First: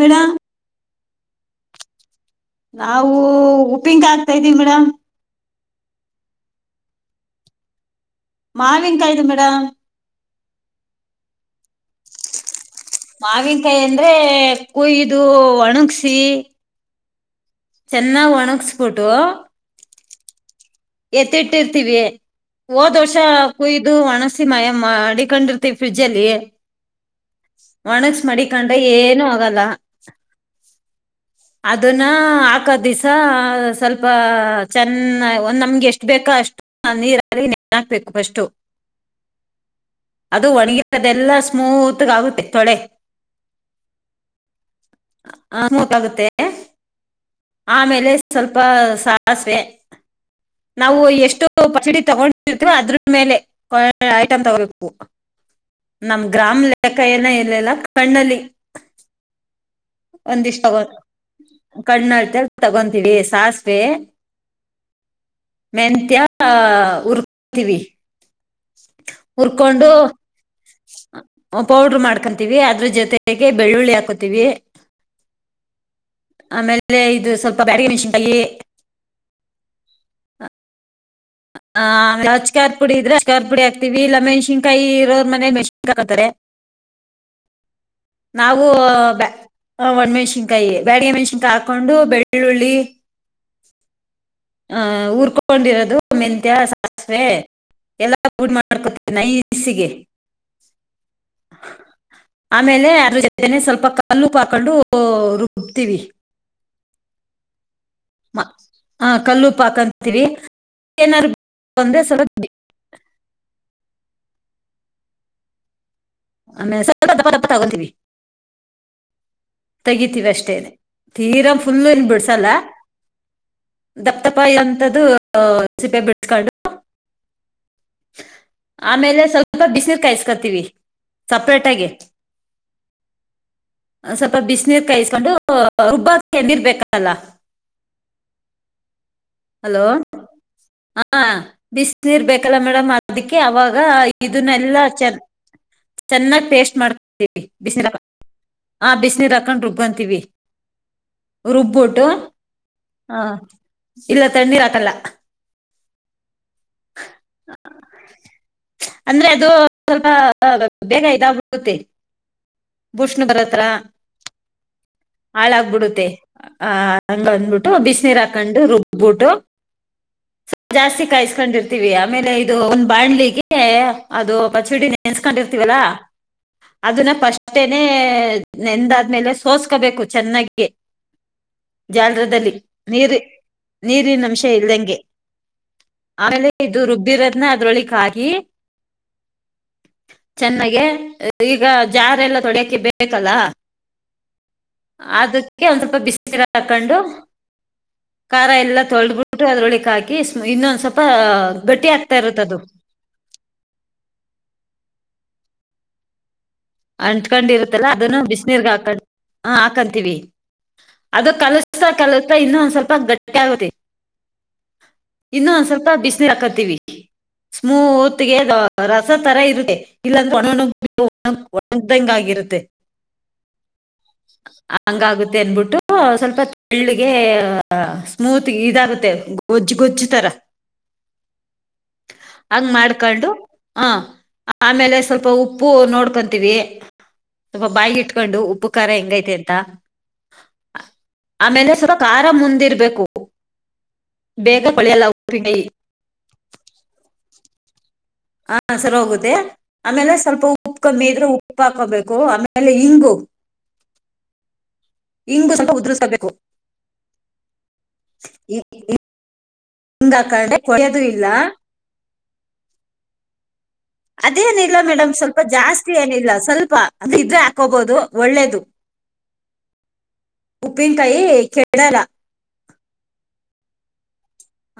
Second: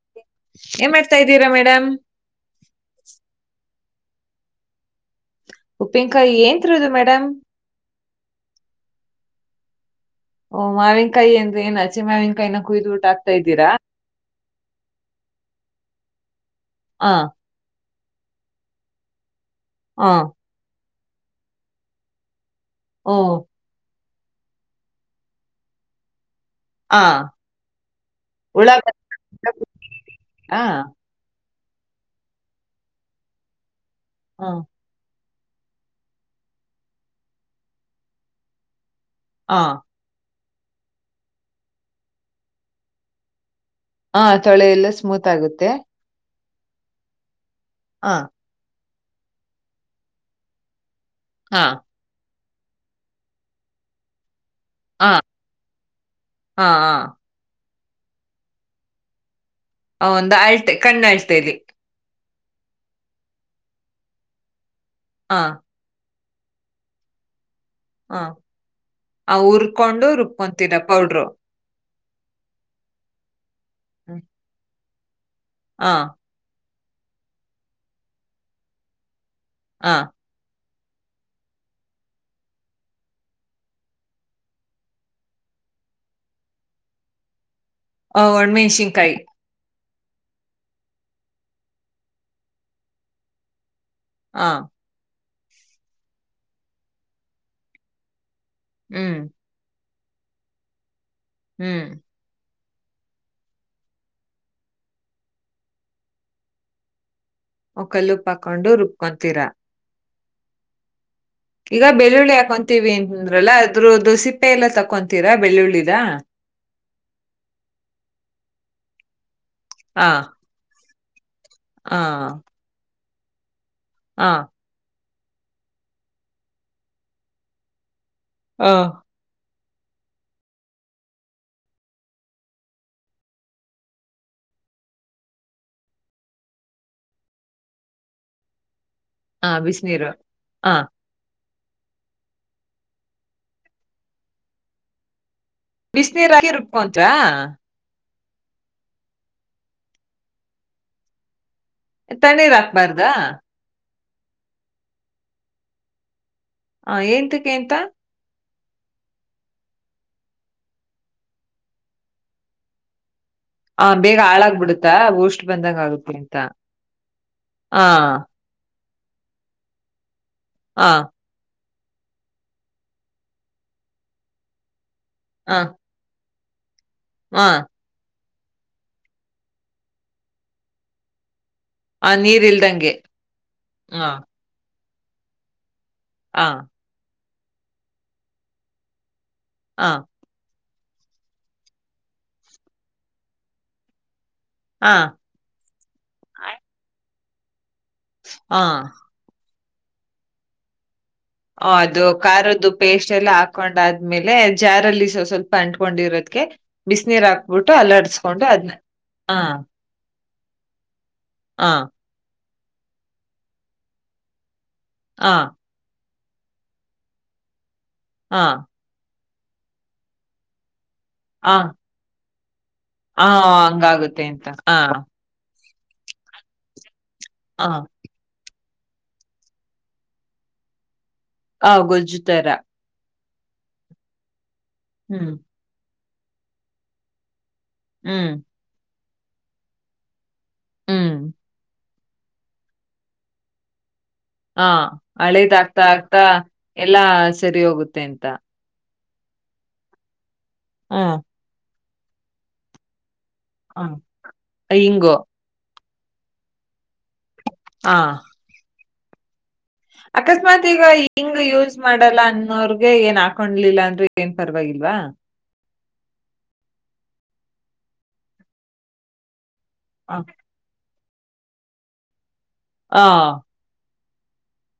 Madam M ಡಮ್ ನಾವು ಊ ಪಿಂಕ್ ಆಗ್ತಾ ಇದೀನೀ ಮೇಡಮ್ ಉಪ್ಪಿನಕಾಯಿ ಏನ್ತೃದ್ದು ಮೇಡಮ್? ಮಾವಿನ್ ಕಾಯ್ದು ಮೇಡಮ್. ಓ ಮಾವಿನ್ ಕಾಯಿ ಅಂದ್ರೇನ್ ಅಚೆ ಮಾವಿನ್ಕಾಯಿನ? ಮಾವಿನ್ಕಾಯಿ ಅಂದ್ರೆ ಕುಯ್ದು ಒಣಗ್ಸಿ ಆ ಚೆನ್ನಾಗ್ ಒಣಗಸ್ಬಿಟ್ಟು ಆ ಎತ್ತಿಟ್ಟಿರ್ತೀವಿ. ಹೋದ್ ಓ ವರ್ಷ ಕುಯ್ದು ಒಣಸ್ ಸಿ ಮಾಯ ಮಾಡಿಕೊಂಡಿರ್ತಿವಿ ಫ್ರಿಡ್ಜ್ ಅಲ್ಲಿ ಆ ಒಣಗ್ಸ್ ಮಡಿಕಂಡ್ರೆ ಉಳ್ಳಾಗಡ್ಡಿ ಏನು ಆಗಲ್ಲ. ಆ ಅದುನ್ನ ಹಾಕೋ ದಿಸ ಸಲ್ ಪಾ ಆ ಚೆನ್ನಾಯ್ ಓ ನಮ್ ಎಷ್ಟು ಬೇಕಾ ಅಷ್ಟು ನಾ ನೀರಲ್ಲಿ ನೆನೆ ಹಾಕ್ಬೇಕು ಫಷ್ಟು. ಆ ಅದು ಒಣಿಗಿರದೆಲ್ಲ ಸ್ಮೂತ್ಗ ಆಗುತ್ತೆ ತೊಳೆ ಹಾ ತೊಳೆ ಎಲ್ಲ ಸ್ಮೂತ್ ಆಗುತ್ತೆ ಸ್ಮೂತ್ ಆಗುತ್ತೆ ಆಮೇಲೆ ಆ ಸ್ವಲ್ಪ ಸಾಸ್ವೆ ನಾವು ಎಷ್ಟೋ ಆ ಪಚಿಡಿ ತಗೊಣ್ ಡಿರ್ತೀವೋ ಅದ್ರು ಮೇಲೆ ಕೋ ಐಟಮ್ ತಗೋಬೇಕು. ಆ ನಮ್ ಗ್ರಾಮ್ ಆ ಲೆಕ್ಕ ಏನ ಇಲ್ಲಲ್ಲ ಕಣ್ಣಲಿ ಹ ಒಂದು ಅಳ್ತೆ ಕಣ್ ಅಳ್ತೇಲ್ಲಿ ಕಣ್ಣಲ್ಲಿ ತಗೊಂತೀವಿ ಸಾಸ್ವೆ ಆ ಮೆಂತ್ಯ ಆ ಉರ್ ತಿವಿ ಆ ಆ ಹುರ್ಕೊಂಡು ರುಬ್ಕೊಂತೀರ ಪೌಡ್ರು ಪೌಡ್ರ ಮಾಡ್ಕೊಂತೀವಿ ಅದ್ರ ಜೊತೆಗೆ ಬೆಳ್ಳುಳ್ಳಿ ಹಾಕೋತೀವಿ. ಹ ಆಮೇಲೆ ಇದು ಸ್ವಲ್ಪ ಬ್ಯಾಡಗಿ ಮೆಣಸಿನಕಾಯಿ ಆ ಹ ಅಚ್ಕಾರದ್ ಪುಡಿ ಇದ್ರೆ ಅಚ್ಕಾರ್ ಪುಡಿ ಹಾಕ್ತೀವಿ ಇಲ್ಲ ಮೆಣ್ಸಿನ್ಕಾಯಿ ಇರೋರ್ ಮನೆ ಮೆಣಸಿನ್ಕಾಯ್ ಕತಾರೆ. ಆ, ನಾವು ಒಣಮೆಣ್ಸಿನ್ಕಾಯಿ ಬ್ಯ ಹ ಒಣ್ ಮೆಣ್ಸಿನ್ಕಾಯಿ ಬ್ಯಾಡ್ಗೆ ಮೆಣ್ಸಿನ್ಕಾಯಿ ಹಾಕೊಂಡು ಬೆಳ್ಳುಳ್ಳಿ ಆ ಹ ಊರ್ ಕೊ ಕೊಂಡಿರೋದು ಮೆಂತ್ಯ, ಸಾಸ್ವೆ ಎಲ್ [unintelligible] ಮಾಡ್ಕೊ ಹ್ಮ್ ನೈನ್ಸಿಗೆ ಹ್ಮ್ ಆಮೇಲೆ ಅದ್ರ ಜೊತೆನೆ ಸ್ವಲ್ಪ ಕಲ್ಲುಪ್ಪು ಪಾಕೊಂಡು ರುಬ್ತೀವಿ ಒ ಕಲ್ಲುಪ್ಪ ಹಾಕೊಂಡು ರುಬ್ ಹಾ ಕಲ್ಲುಪ್ಪು ಹಾಕಂದ ತಿರಿ ಈಗ ಬೆಳ್ಳುಳ್ಳಿ ಹಾಕೊಂತೀವಿ ಅಂದ್ರಲ್ಲ ಅದ್ರದುಸಿಪ್ಪ ಸಿಪ್ಪೆ ಎಲ್ಲ ತಕೊಂತೀರಾ ಬೆಳ್ಳುಳ್ಳಿದ [unintelligible] ಹಾ ತೆಗತಿವಿ ಅಷ್ಟೇನೆ ತೀರಾ ಫುಲ್ಲು ಹಾ ಎನ್ ಬಿಡ್ಸಲ್ಲ ಹಾ ದಪ್ಪತಪ್ಪ ಎಂತದ್ದು ಹ ಸಿಪ್ಪೆ ಬಿಡಸ್ಕೊಂಡು ಹಾ ಆಮೇಲೆ ಸ್ವಲ್ಪ ಬಾ ಬಿಸ್ ನೀರ್ ಕಾಯ್ಸ್ಕೋತಿವಿ ಸೆಪರೇಟೆ ಆಗಿ ಸಲ್ ಪ ಬಿಸಿನೀರ್ ಕಾಯಿಸಸ್ಕೊಂಡು [inaudible] ರುಬ್ಬಾಕ ನೀರ್ ಬೇಕಾಲ್ಲ ಹಲೋ ಬಿಸಿನೀರು ಹಾ ಬಿಸ ನೀರ್ ಬೇಕಲ್ಲ ಮೇಡಮ್ ಅದಕ್ಕೆ ಅವಾಗ ಇದನ್ನೆಲ್ಲ ಚ ಬಿಸಿನೀರಾಕಿ ರುಬ್ಕೊಂಟ ಹ ಬಿಸ ನೀರು ಹಕೊಂಡ್ ರುಬ್ಬಂತೀವಿ ತಣೀರ್ ಹಕ್ಬಾರ್ದಾ? ಇಲ್ಲ ತಣ್ಣೀರು ಹಾಕಲ್ಲ ಹ ಎಂತಕ್ಕೆ ಎಂತ ಅಂದ್ರೆ ಅದು ಸ್ವಲ್ಪ ಬೇಗ ಇದಾಗಬುತ್ತೆ ಬುಸ್ ಬರತ್ರ ಹಾ ಬೇಗ ಹಾಳಾಗ್ಬಿಡುತ್ತಾ ಬೂಸ್ಟ್ ಬಂದಂಗ ಹಾಳಾಗಬಿಡುತ್ತೆ ಆಗುತ್ತೆ ಅಂತ ಆ ಹಂಗಂದ್ಬಿಟ್ಟು ಹಾ ಬಿಸಿನೀರು ಹಾಕೊಂಡು ರುಬ್ ಬೂಟು ಹಾ ಜಾಸ್ತಿ ಕಾಯಸ್ಕೊಂಡಿರ್ತ ಟಿವಿಯಂ ಆಮೇಲೆ ಇದು ಒಂದು ಬಾಣ್ಲಿಗೆ ಅದು ಪಚಡಿ ನೆನೆ ಹಾ ನೆನ್ಸ್ಕೊಂಡಿರ್ತೀವಲ್ಲಾ ಅದನ್ನ ಹಾ ಫಷ್ಟೇನೆ ನೆಂದಾದ್ಮೇಲೆ ಸೋಸ್ಕೋಬೇಕು ಚೆನ್ನಾಗಿ ಆ ನೀರ್ ಜಾಲರದಲ್ಲಿ ಇಲ್ದಂಗೆ ನೀರು ಹಾ ನೀರಿನ ಅಂಶ ಇಲ್ಲಂಗೆ ಹಾ ಆಮೇಲೆ ರುಬ್ಬಿರದ್ನ ಅದ್ರಳಿ ಕಕಿ ಹ ಚೆಗೆ ಈಗ ಜಾರೆಲ್ಲ ತೊಡಕ ಬೇಕಲ್ಲ ಹಾ ಅದಕ್ಕೆ ಒಂದ್ ಸ್ವಲ್ಪ ಬಿಸಿನೀರ ಹಾಕೊಂಡು ಖಾರ ಹಾ ಎಲ್ಲ ತೊಳ್ದಬಿಟರು ಅದ್ರೊಳಗೆ ಹಾಕಿ ಇನ್ನೊಂದ್ ಸ್ವಲ್ಪ ಹ ಗಟ್ಟಿ ಅದು ಆಗ್ತಾ ಇರುತ್ತೆ ಅದು ಖಾರದ್ದು ಪೇಸ್ಟ್ ಎಲ್ಲ ಹಾಕೊಂಡ ಆದ್ಮೇಲೆ ಜಾರಲ್ಲಿ ಸ್ವಲ್ಪ ಪಂಟ್ಕೊಂಡಿರೋದಕ್ಕೆ ಅಂಟ್ಕೊಂಡ್ಇರುತ್ತಲ್ಲಾ ಅದನ್ನು ಬಿಸಿನೀರ್ಗ ಹಾಕೊಂಡ ಆ ಹ ಹಾಕಂತೀವಿ ಅದು ಆ ಕಲಸ್ತಾ ಕಲಸ್ತ ಇನ್ನು ಸ್ವಲ್ಪ ಗಟ್ಟಿ [unintelligible] ಆ ಇನ್ನು ಒಂದ ಸ್ವಲ್ಪ ಬಿಸ್ ಸಾಕತೀವಿ [unintelligible] ಆ [unintelligible] ಒಂದಂಗ ಆಗಿರುತ್ತೆ ಹಾ ಹಂಗಾಗುತ್ತೆ ಹ ಹ ಸ್ವಲ್ಪ ತಿಳ್ಳಿಗೆ ಗೆ ಸ್ಮೂತ್ ಇದಾಗುತ್ತೆ ಗೊಜ್ಜ್ ಗೊಜ್ಜ್ತರ ಹ ಗೊಜ್ಜತಾರ ಹಾ ಆಮೇಲೆ ಸ್ವಲ್ಪ ಉಪ್ಪು ನೋಡ್ ಬಂತೀವಿ ಬಾಯಿಗೆ ಹ್ಮ್ ಇಟ್ಕೊಂಡ ಉಪ್ಪ ಖಾರ ಹೆಂಗೈತೆ ಯತ ಹ್ಮ್ ಆಮೇಲೆಸವರ ಕಾರ ಮುಂದಿರ್ಬೇಕು ಬೇಗ ಹಾ ಕೊಳೆಯಲ್ಲ ಹಳೇದ ಉಪ್ಪಿನಕಾಯಿ ಆಗ್ತಾ ಆಗ್ತಾ ಎಲ್ಲಾ ಸರಿ ಹೋಗುತ್ತೆ ಅಂತ ಹಾ ಸರೋಗೋದ್ ಆಮೇಲೆ ಸ್ವಲ್ಪ ಉಪ್ ಕಮ್ಮಿ ಹ್ಮ್ ಇದ್ರೆ ಉಪ್ ಹಾಕೋಬೇಕು ಓ ಆಮೇಲೆ ಹಿಂಗು ಹಾ ಇಂಗು [unintelligible] ಹಾ ಇ ಅಕಸ್ಮಾತ್ ಈಗ ಹಿಂಗ್ ಯೂಸ್ ಮಾಡಲ್ಲ ಅ ಅವ್ರ್ಗೆ ಏನ್ ಹಾಕೊಂಡ್ ಅದೇನಿಲ್ಲ ಮೇಡಮ್ ಸ್ವಲ್ಪ ಜಾಸ್ತಿ ಏನಿಲ್ಲ ಸ್ವಲ್ಪ ಕೊಬೋದು ಒಳ್ಳೇದು ಹ ಕೈ ಕೇಳಲ್ಲ ಹ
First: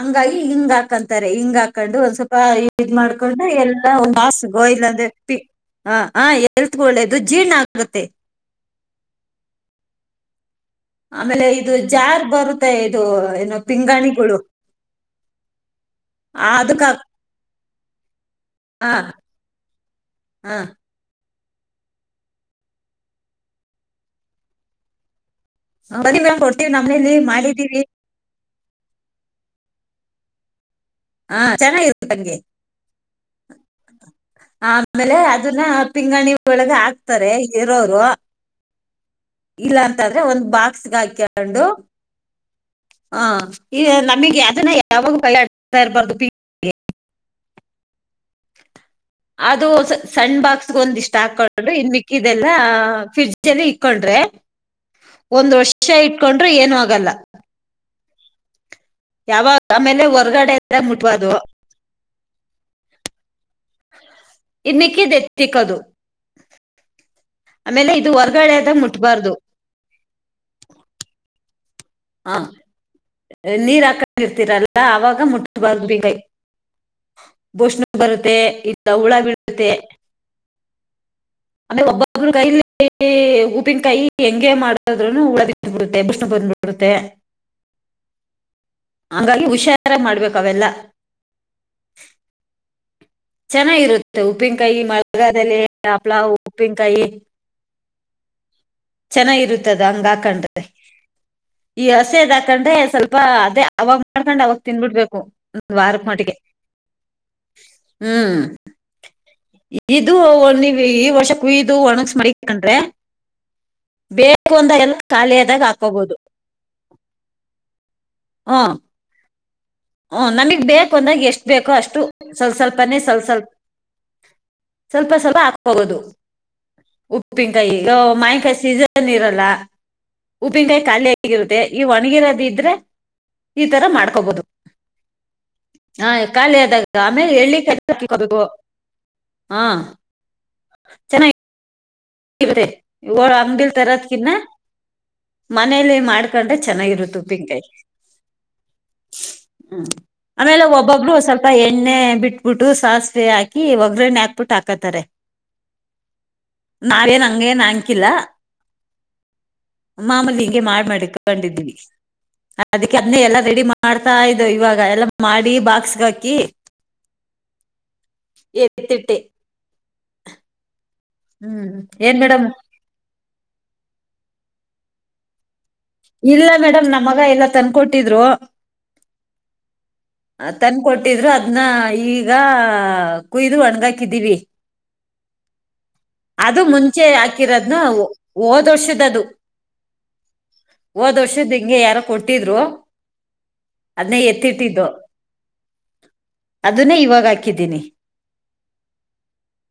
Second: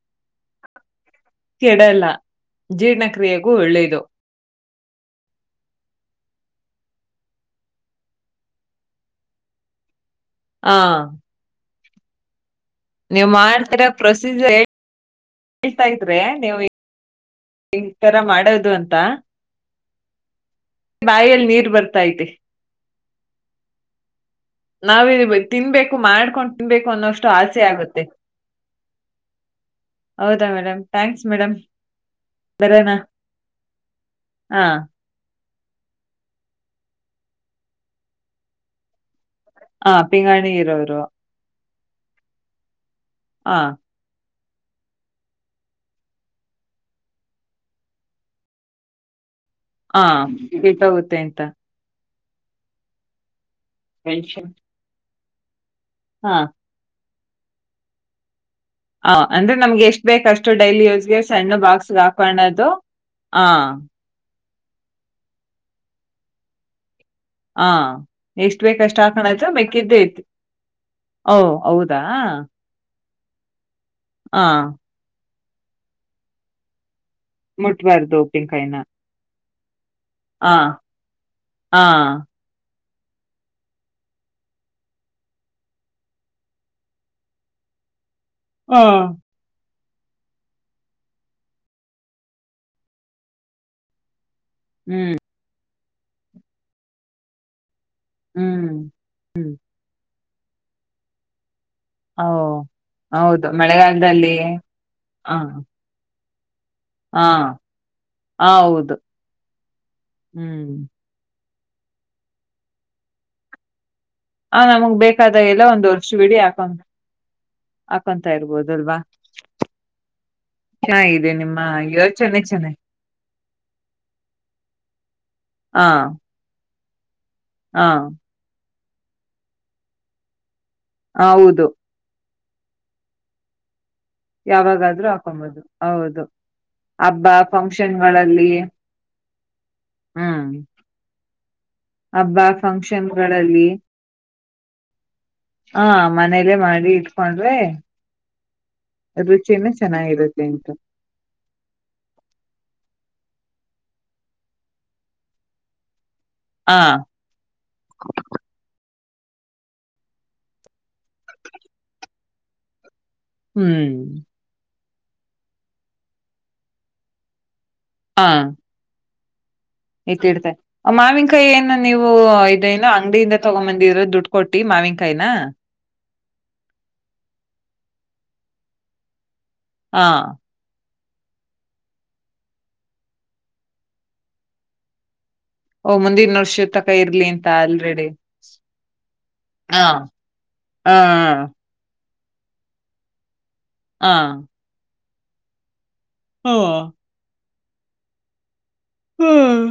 ಅಂಗಾಗಿ ಇಂಗ್ ಹಾಕ್ ತಾರೆ ಹಿಂಗ್ ಹಾಕ್ಕನ್ಡು ಕೆಡಲ್ಲ ಒಂದ್ ಸ್ವಲ್ಪ ಇಡ್ ಮಾಡ್ಕೊಂಡು ಜೀರ್ಣಕ್ರಿಯೆಗೂ ಎಲ್ಲ ಒಳ್ಳೇದು [inaudible] ಗೋಯ್ಲ ಅಂದ್ರೆ ಪಿ ಹ ಹ ಎಲ್ತ್ಕೊಳ್ಳೆದು ಜೀರ್ಣ ಆಗತ್ತೆ ಆಮೇಲೆ ಜಾರ್ ಬರು ನೀವು ಮಾಡ್ತರೊ ಪ್ರೊಸೀಜರ್ ಹೇಳ್ತಾ ಇದ್ರೆ ಆ, ನೀವು ಅದಕ್ಕ ಈ ತರ ಮಾಡೋದು ಹಾ ಅಂತ ಹಾ ಬಾಯಲ್ ನೀರು ಬರ್ತಾಐತೆ ನಾವೂ ತಿನ್ಬೇಕು ಬನ್ನಿ ಮೇಡಮ್ ಮಾಡ್ಕೊಂಡು ಕೊಡ್ತೀವಿ ತಿನ್ಬೇಕು ನಮ್ಮನೇಲಿ ಅನ್ನೋಷ್ಟು ಆಸೆ ಮಾಡಿದೀವಿ ಆಗುತ್ತೆ ಹೌದಾ ಮೇಡಮ್ ಥ್ಯಾಂಕ್ಸ್ ಹಾ ಮೇಡಮ್ ಚೆನ್ನಾಗಿರುತ್ತಂಗೆ ಬರೋಣ ಹಾ ಆಮೇಲೆ ಅದನ್ನ ಪಿಂಗಾಣಿ ಒಳಗೆ ಹಾಕ್ತಾರೆ ಇರೋರು ಹಾ ಇಲ್ಲಾಂತ ಅಂದ್ರೆ ಒಂದ್ ಪಿಂಗಾಣಿ ಬಾಕ್ಸ್ಗ ಇರೋರು ಹಾಕ್ಯಾನ್ಡು ಹ ಹಾ ಈಗ ನಮಿಗೆ ನ ಯಾವಾಗ ಬೆ ಬರ್ದ ಪೀ [unintelligible] ಅದು ಹಾ ಸಣ್ ಬಾಕ್ಸ್ಗ್ ಒಂದ್ ಇಷ್ಟ್ ಕೆಟ್ಟೋಗುತ್ತೆ ಅಂತ ಹಾಕೊಂಡು ಇನ್ಮಿಕ್ ಇದೆಲ್ಲಾ [unintelligible] ಇಕ್ಕೊಂಡ್ರೆ ಮೆನ್ಷನ್ ಒಂದು ವರ್ಷ್ ವಿಷ ಹಾ ಇಟ್ಕೊಂಡ್ರೆ ಏನು ಆಗಲ್ಲ ಹ ಅಂದ್ರೆ ಯಾವಾಗ ನಮ್ಗೆ ಎಷ್ಟ್ ಆಮೇಲೆ ಬೇಕ್ ಅಷ್ಟು ಹೊರಗಡೆ ಡೈಲಿ ಯೂಸ್ಗೆ ಮುಟ್ಬಾರ್ದು ಸಣ್ಣ ಬಾಕ್ಸ್ ಹಾಕ್ತ ಪಣದು ಹ ಇನ್ನಕ್ಕೆ ಇದೆ ಎತ್ತಕ್ಕದು ಹ ಎಷ್ಟ ಬೇಕಷ್ಟ ಹಾಕಣ ಮುಟ್ಬಾರ್ದು ಆಯ್ತ ಮೆಕ್ಕಿದ್ದೇ ಐತಿ ಓ ಹೌದು ಹೌದ ನೀರಾ ಕೀರ್ತಿ ರಲ್ಲ ಆವಾಗ ಮುಟ್ ಬಸ ಬಿ ಗಯ ಭೂಷಣ ಮುಟ್ಬಾರ್ದು ಬರುತ್ತೆ ಉಪ್ಪಿನಕಾಯಿನ ಇಲ್ಲ ಹುಳ ಬೀಳುತ್ತೆ ಹಾ ಹಾ ಅಂದ್ರೆ ಒಬ್ಬೊಬರ ಕೈಯಲಿ. ಕೈ ಉಪ್ಪಿನಕಾಯಿ ಹೆಂಗೆ ಮಾಡಿದ್ರುನೂ ಉಳದಿಲ್ಲ ಬಿಡು [unintelligible] ಬಿಡತ್ತೆ. ಹಾ ಹಂಗಾಗಿ ಹುಷಾರ. ಆಗಿ ಮಾಡ್ಬೇಕ ಅವೆಲ್ಲ. ಚೆನ್ನಾಗಿರುತ್ತೆ ಉಪ್ಪ. ಉಪ್ಪಿನಕಾಯಿ ಹ್ಮ್ ಮಳೆಗಾಲದಲ್ಲಿ. ಹಪ್ಳ ಉಪ್ಪಿನಕಾಯಿ. ಹ್ಮ್. ಚೆನ್ನಾಗ ಹ್ಮ್ ಇರುತ್ತದ ಹಂಗ. ಹಾಕಂಡ್ರೆ. ಈ ಓ ಹಸೆದ ಹಾಕಂಡ್ರೆ ಸ್ವಲ್ಪ ಹೌದು ಅದೇ ಅವಾಗ ಮಳೆಗಾಲದಲ್ಲಿ ಮಾಡ್ಕೊಂಡ ಅವಾಗ ತಿನ್ಬಿಡ್ಬೇಕು ಹ ಒಂದ ವಾರಕ್ಕ ಮಟ್ಟಗೆ. ಹಾ ಹಾ ಹೌದು. ಇದು ಹ್ಮ್ ನೀವ ಈ ವರ್ಷ. ಕುಯ್ದು ಒಣಗ್ಸ ಮಡಿಕೊಂಡ್ರೆ. ಬೇಕು ಹ ಅಂದಾಗ ನಮಗ ಎಲ್ಲ ಖಾಲಿ ಬೇಕಾದಾಗ ಎಲ್ಲ ಆದಾಗ ಒಂದ್ ಹಾಕೋಬಹುದು ವರ್ಷವಿಡಿ ಹಾಕಂ ಹಾಕಂತ. ಕಂತ ಇರ್ಬೋದಲ್ವಾ. ಹೂ ನಮಗ ಬೇಕು ಅಂದಾಗ ಚೆನ್ನಾಗಿದೆ ಎಷ್ಟು ನಿಮ್ಮ ಬೇಕೋ ಅಷ್ಟು ಯೋಚನೆ ಸ್ವಲ ಚೆನ್ನಾಗಿ ಸ್ವಲ್ಪನೆೇ ಸ್ವಲ್ ಸ್ವಲ್ಪ ಸ್ವಲ್ಪ ಸ್ವಲ್ಪ ಹಾ ಹಾಕೋಬಹುದು. ಉಪ್ಪಿನ ಕಾಯಿ ಹಾ [unintelligible] ಮಾವಿನ ಕಾಯಿ ಸೀಸನ್. ರಲ್ಲ. ಉಪ್ಪಿನಕಾಯಿ ಖಾಲಿ ಆಗಿರುತ್ತೆ ಹೌದು ಈ ಒಣಗಿರದ. ದ್ರೆ ಈ ತರ ಮಾಡ್ [unintelligible] ಆದ್ರೂ ಹಾಕೊಂಬಹುದು, ಹೌದು ಆದಾಗ ಹಬ್ಬ ಆಮೇಲೆ ಎಳ್ಳಿ ಹಾಕೋಬೇಕು ಫಂಕ್ಷನ್ಗಳಲ್ಲಿ ಹಾ ಹ್ಮ್ ಹಬ್ಬ ಇರುತ್ತೆ, ಇವಾಗ ಫಂಕ್ಷನ್ಗಳಲ್ಲಿ ಅಂಗ್ಡೀಲ್ ತರದ್ ಕಿನ್ನ ಹಾ ಮನೇಲಿ ಮನೇಲೆ ಮಾಡ್ಕೊಂಡ್ರೆ ಮಾಡಿ ಚೆನ್ನಾಗಿರುತ್ತ ಇಟ್ಕೊಂಡ್ರೆ ಉಪ್ಪಿನ್ಕಾಯಿ ರುಚಿನೂ ಹ್ಮ್ ಚೆನ್ನಾಗಿರುತ್ತೆ ಆಮೇಲೆ ಅಂತ ಒಬ್ಬೊಬ್ರು ಸ್ವಲ್ಪ ಎಣ್ಣೆ ಬಿಟ್ಬಿಟ್ಟು ಸಾಸ್ ತೆ ಹಾಕಿ ಒಗ್ಗರಣೆ ಹಾಕ್ಬಿಟ್ ಹಾಕತಾರೆ. ಹ ನಾವೇನ್ ಹಂಗ ಏನ್ ಹನ್ಕಿಲ್ಲ ಮಾಮೂಲಿ ಹಿಂಗೆ ಮಾಡ ಮಡಿಕೊಂಡಿದೀವಿ. ಅದ ಕದನ್ನೆ ಎಲ್ಲ ರೆಡಿ ಮಾಡ್ತಾ ಇದ್ದೋ ಇವಾಗ ಎಲ್ಲ ಮಾಡಿ ಬಾಕ್ಸ್ಗ ಹಾಕಿ ಎತ್ತಿಟ್ಟೆ. ಎತ್ತಿಡ್ದೆ ಆ ಮಾವಿನಕಾಯಿ ಹ್ಮ್ ಏನು ನೀವು ಏನ್ ಮೇಡಮ್ ಇದೇನು ಅಂಗಡಿಯಿಂದ ತಗೊಂಬಂದಿದ್ರ ದುಡ್ಡು ಕೊಟ್ಟಿ ಮಾವಿನಕಾಯನ ಇಲ್ಲ ಮೇಡಮ್ ನಮ್ಮಗ ಎಲ್ಲ ತಂದಕೊಟ್ಟಿದ್ರು. ಹ ಹಾಂ ತಂದ್ಕೊಟ್ ಕೊಟ್ಟಿದ್ರು, ಅದ್ನ ಈಗ ಕುಯ್ದು ಒಣ್ಗಾಕಿದೀವಿ. ಓ ಮುಂದಿನ ಅದು ವರ್ಷ ತಕ ಮುಂಚೆ ಇರ್ಲಿ ಅಂತ ಹಾಕಿರೋದ್ನ ಆಲ್ರೆಡಿ ಹೋದರ್ಷದದು. ಹ ಹ ಹೋದರ್ಷದ್ ಹಿಂಗೆ ಯಾರೋ ಕೊಟ್ಟಿದ್ರು. ಹ ಅದ್ನೆ ಎತ್ತಿಟ್ಟಿದ್ದೋ ಹ ಅದನ್ನೇ ಇವಾಗ ಹಾಕ್ ಕಿದ್ದೀನಿ ಹ್ಮ್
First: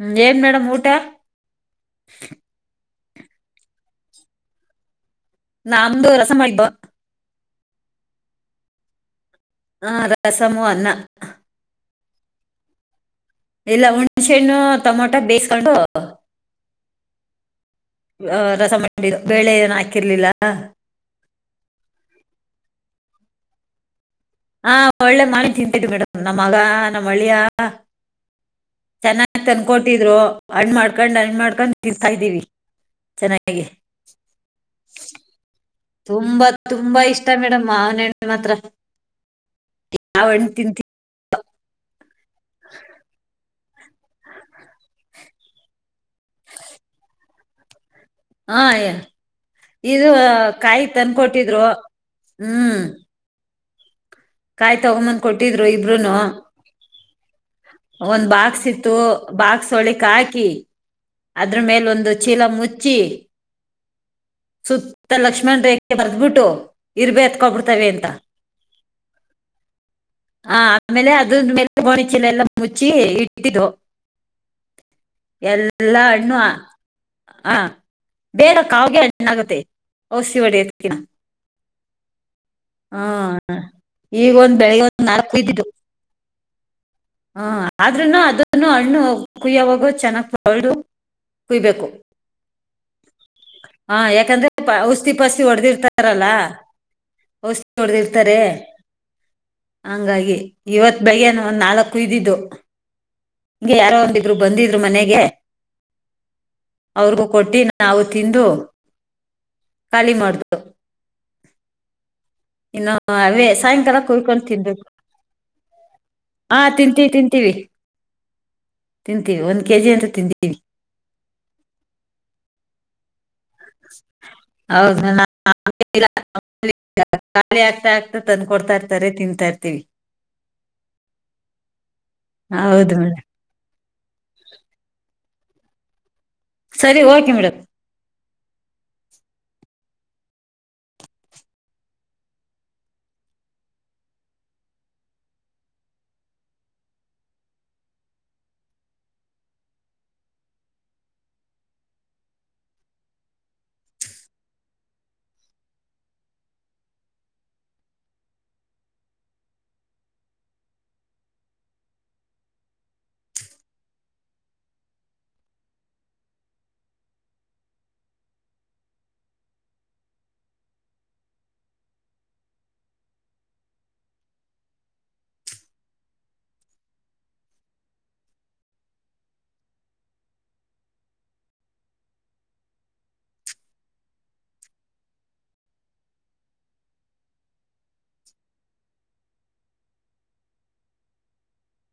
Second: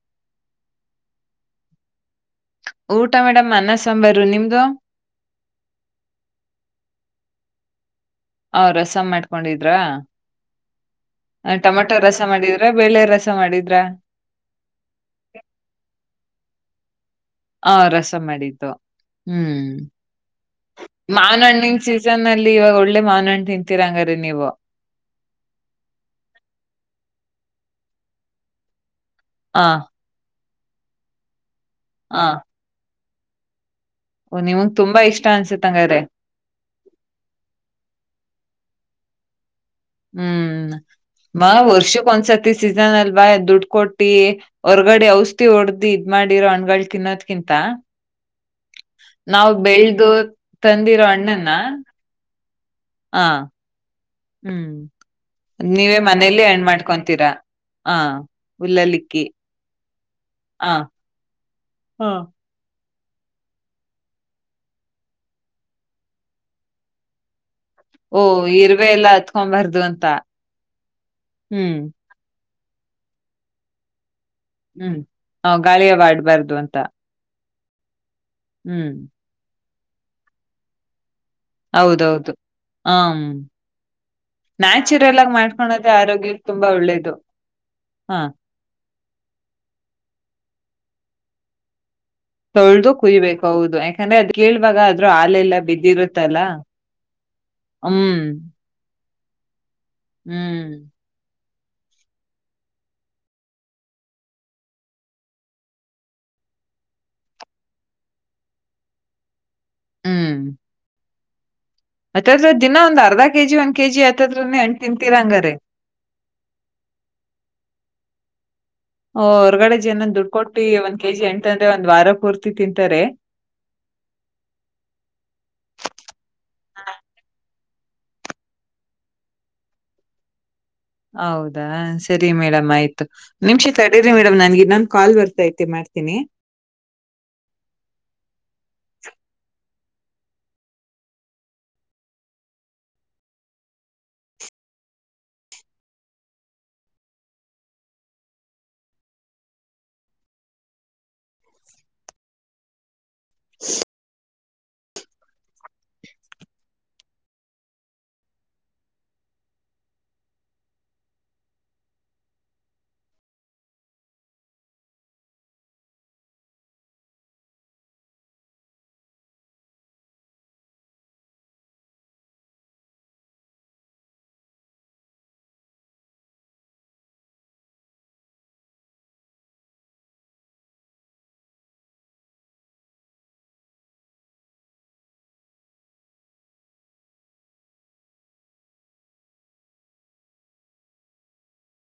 ಹ್ಮ್ ಏನ್ ಮೇಡಮು ಊಟಾ? ಊಟ ಮೇಡಮ್ ಅನ್ನ ಸಾಂಬಾರು ನಿಮ್ದು? ನಮ್ದು ರಸ ಮಾಡಿದ್ದೋ. ಹ್ಮ್ ರಸ ಮಾಡ್ ಮಾಡಿದ್ರಾ, ಹಾ ರಸಮು ಅನ್ನ ಅ ಟಮಟೋ ರಸ ಮಾಡಿದ್ ದೇ ಬೇಳೆ ರಸ್ ಇಲ್ಲ ಹುಣ್ಸೆಣ್ಣು ಟೊಮೊಟ ಬೇಸ್ಗೊಂಡು ಹ ರಸ ಮಾಡಿದ್ದು ರಸ ಮಾಡಿದ್ದು ಬೇಳೆ ಹ್ಮ್ ಏನು ಹಾಕಿರ್ಲಿಲ್ಲ ಮಾವಿನ ಹಣ್ಣಿನ್ ಸೀಸನ್ ಅಲ್ಲಿ ಇವಾಗ್ ಒಳ್ಳೆ ಮಾವಿನ್ ಹಣ್ ತಿಂತೀರ್ ಹಂಗಾರ್ ಹಾ ಒಳ್ಳೆ ಮಾಡಿ ತಿನ್ನತ ಇದ್ವಿ ಮೇಡಮ್ ನಮ್ಮ ಮಗ ನಮ್ಮ ಅಳಿಯ. ಯ. ಚೆನ್ನಾಗ ಹ ತಂದಕೋಟ್ಟಿದ್ರು. ಹಣ್ಣ ಮಾಡ್ಕೊಂಡ ಹಣ್ಣ ಮಾಡ್ಕೊಂಡ. ತಿಂತಾ ಹ ಇದ್ದೀವಿ. ಚೆನ್ನಾಗಿ. ಓ ನಿಮ್ಗ ತುಂಬಾ ಇಷ್ಟ ಅನ್ಸುತ್ತ. ತುಂಬಾ ತುಂಬಾ ಇಷ್ಟ ಮೇಡಮ್ ಮಾವನ ಹಣ್ಣ ಮಾತ್ರ. ಯಾವ ಹಣ್ಣ ತಿನ್ನತಿವಿ. ಮಾವ ವರ್ಷ ಒಂದ್ಸತಿ. [unintelligible] ಸೀಸನ ಅಲ್ವಾ ದುಡ್ಡು ಕೊಟ್ಟಿ ಹೊರ್ಗಡೆ ಔಷಧಿ ಹೊಡದಿ ಇದ ಮಾಡಿರೋ ಹಣ್ಣಗಳ ತಿನ್ನೋದ್ಕಿಂತ. ತಾ. ಹಾ ಹೇಳ್ ಇದು ಕಾಯಿ ತಂದಿರೋ ತಂದ ಹಣ್ಣನ್ನ ಕೊಟ್ಟಿದ್ರು ಹ್ಮ್ ಹ ಹ್ಮ್ ಕಾಯಿ ತಗೊಂಬಂದ್ ಕೊಟ್ಟಿದ್ರು ನೀವೇ ಇಬ್ರೂನು ಮನೇಲಿ ಹಣ್ ಮಾಡ್ಕೊಂತೀರಾ ಹ ಒಂದ್ ಬಾಕ್ಸ್ ಇತ್ತು ಹುಲ್ಲಲಿಕ್ಕಿ ಬಾಕ್ಸ್ ಒಳಿ ಹಾಕಿ ಆ ಅದ್ರ ಮೇಲೆ ಒಂದು ಹ ಚೀಲ ಮುಚ್ಚಿ ಮುಚ್ಚಿ ಸುತ್ತ ಲಕ್ಷ್ಮಣ ರೇಖೆ ಬರ್ದ ಬಿಟ್ಟು ಇರ್ಬೇಕ ಓ ಇರ್ವೆ ಎಲ್ಲ ಹತ್ಕೊಬಾರ್ದು ಅಂತ ಹ ಆಮೇಲೆ ಅದ ಹ್ಮ್ ಮೇಲೆ ಗೋಣಿಚೀಲ ಎಲ್ಲ ಮುಚ್ಚಿ ಇಟ್ಟಿದ್ದು ಹ್ಮ್ ಗಾಳಿಯವಾಡ್ಬಾರ್ದು ಅಂತ ಹಂ ಬೇರೆ ಹ್ಮ್ ಕಾವಗೆ ಹಣ್ಣಗತ್ತೆ ಔಸಿ ಒಡೆಯೊಡಕಿನ್ನ ಹೌದೌದು ಹಾ ಹ್ಮ್ ಈಗ ಒಂದ್ ಬೆಳಿಗ್ಗೆ ಒಂದ್ ನ್ಯಾಚುರಲ್ ಆಗಿ ನಾಲ್ಕು [unintelligible] ಮಾಡ್ಕೊಳೋದೆ ಆರೋಗ್ಯಕ್ಕೆ ತುಂಬಾ ಒಳ್ಳೇದು ಹ ಹಾ ಆದ್ರೂನು ಅದನ್ನು ಹಣ್ಣು ಕುಯ್ಯವಾಗೋ ಚೆನ್ನಾಗ್ ಪಡುು ಕುಯ್ಬೇಕು ತೊಳ್ದು ಕುಯ್ಬೇಕೌದು ಹಾ ಯಾಕಂದ್ರೆ ಅದ ಕೇಳುವಾಗ ಪ- ಅ್ರೂ ಔಷಧಿ ಪಾಸಿ ಹಾಲೆಲ್ಲ ಹೊಡೆದಿರ್ತಾರಲ್ಲ ಬಿದ್ದಿರುತ್ತಲ್ಲ ಔಷಧಿ ಹ್ಮ್ ಹೊಡೆದಿರ್ತಾರೆ ಹಂಗಾಗಿ ಹ್ಮ್ ಇವತ್ ಬೈನ ನಾಲ್ಕು ಕುುದ್ದಿದ್ದು ಹಿಗೆ ಯಾರೋ ಒಂದಿದ್ರು ಬಂದಿದ್ರು ಮನೆಗೆ ಅವ್ರಿಗೂ ಕೊಟ್ಟಿ ನಾವು ತಿಂದು ಖಾಲಿ ಮಾಡ್ದು ಅ್ದ್ರ ದಿನ ಇನ್ನು ಒಂದ್ ಅರ್ಧ ಅವೇ ಕೆಜಿ ಒಂದ್ ಸಾಯಂಕಾಲ ಕೆಜಿ ಕುಯ್ಕೊಂಡ್ ಆಯತದ್ರನೆೇ ಅಂು ತಿನ್ಬೇಕು ತಿಂತೀರಂಗಾರ ಹಾ ತಿಂತೀವಿ ತಿಂತೀವಿ ತಿಂತೀವಿ ಒಂದ್ ಹೊರ್ಗಡೆ ಕೆಜಿ ಅಂತ ಜನನ್ ದುಡ್ಡು ತಿಂತೀವಿ ಕೊಟ್ಟಿ ಒಂದ್ ಕೆಜಿ ಎಂಟ ಅಂದ್ರೆ ಒಂದ್ ವಾರ ಕೂರ್ತಿ ತಿಂತಿ ರೆ ಹೌದು ಬ ಆಗ್ತಾ ಆಗ್ತಾ ತಂದ್ಕೊಡ್ತಾ ಇರ್ತಾರೆ ತಿನ್ಂತಾ ಇರ್ತೀವಿ ಹೌದಾ ಸರಿ ಮೇಡಮ್ ಹೌದು ಆಯ್ತು ಮೇಡಮ್ ನಿಮ್ಷ ತಡರಿ ಮೇಡಮ್ ನನ್ಗೆ ನನ್ ಕಾಲ್ ಬರ್ತಾ ಇತ್ತು ಮಾಡ್ತೀನಿ ಸರಿ ಓಕೆ ಮೇಡಮ್ ಹ [inaudible]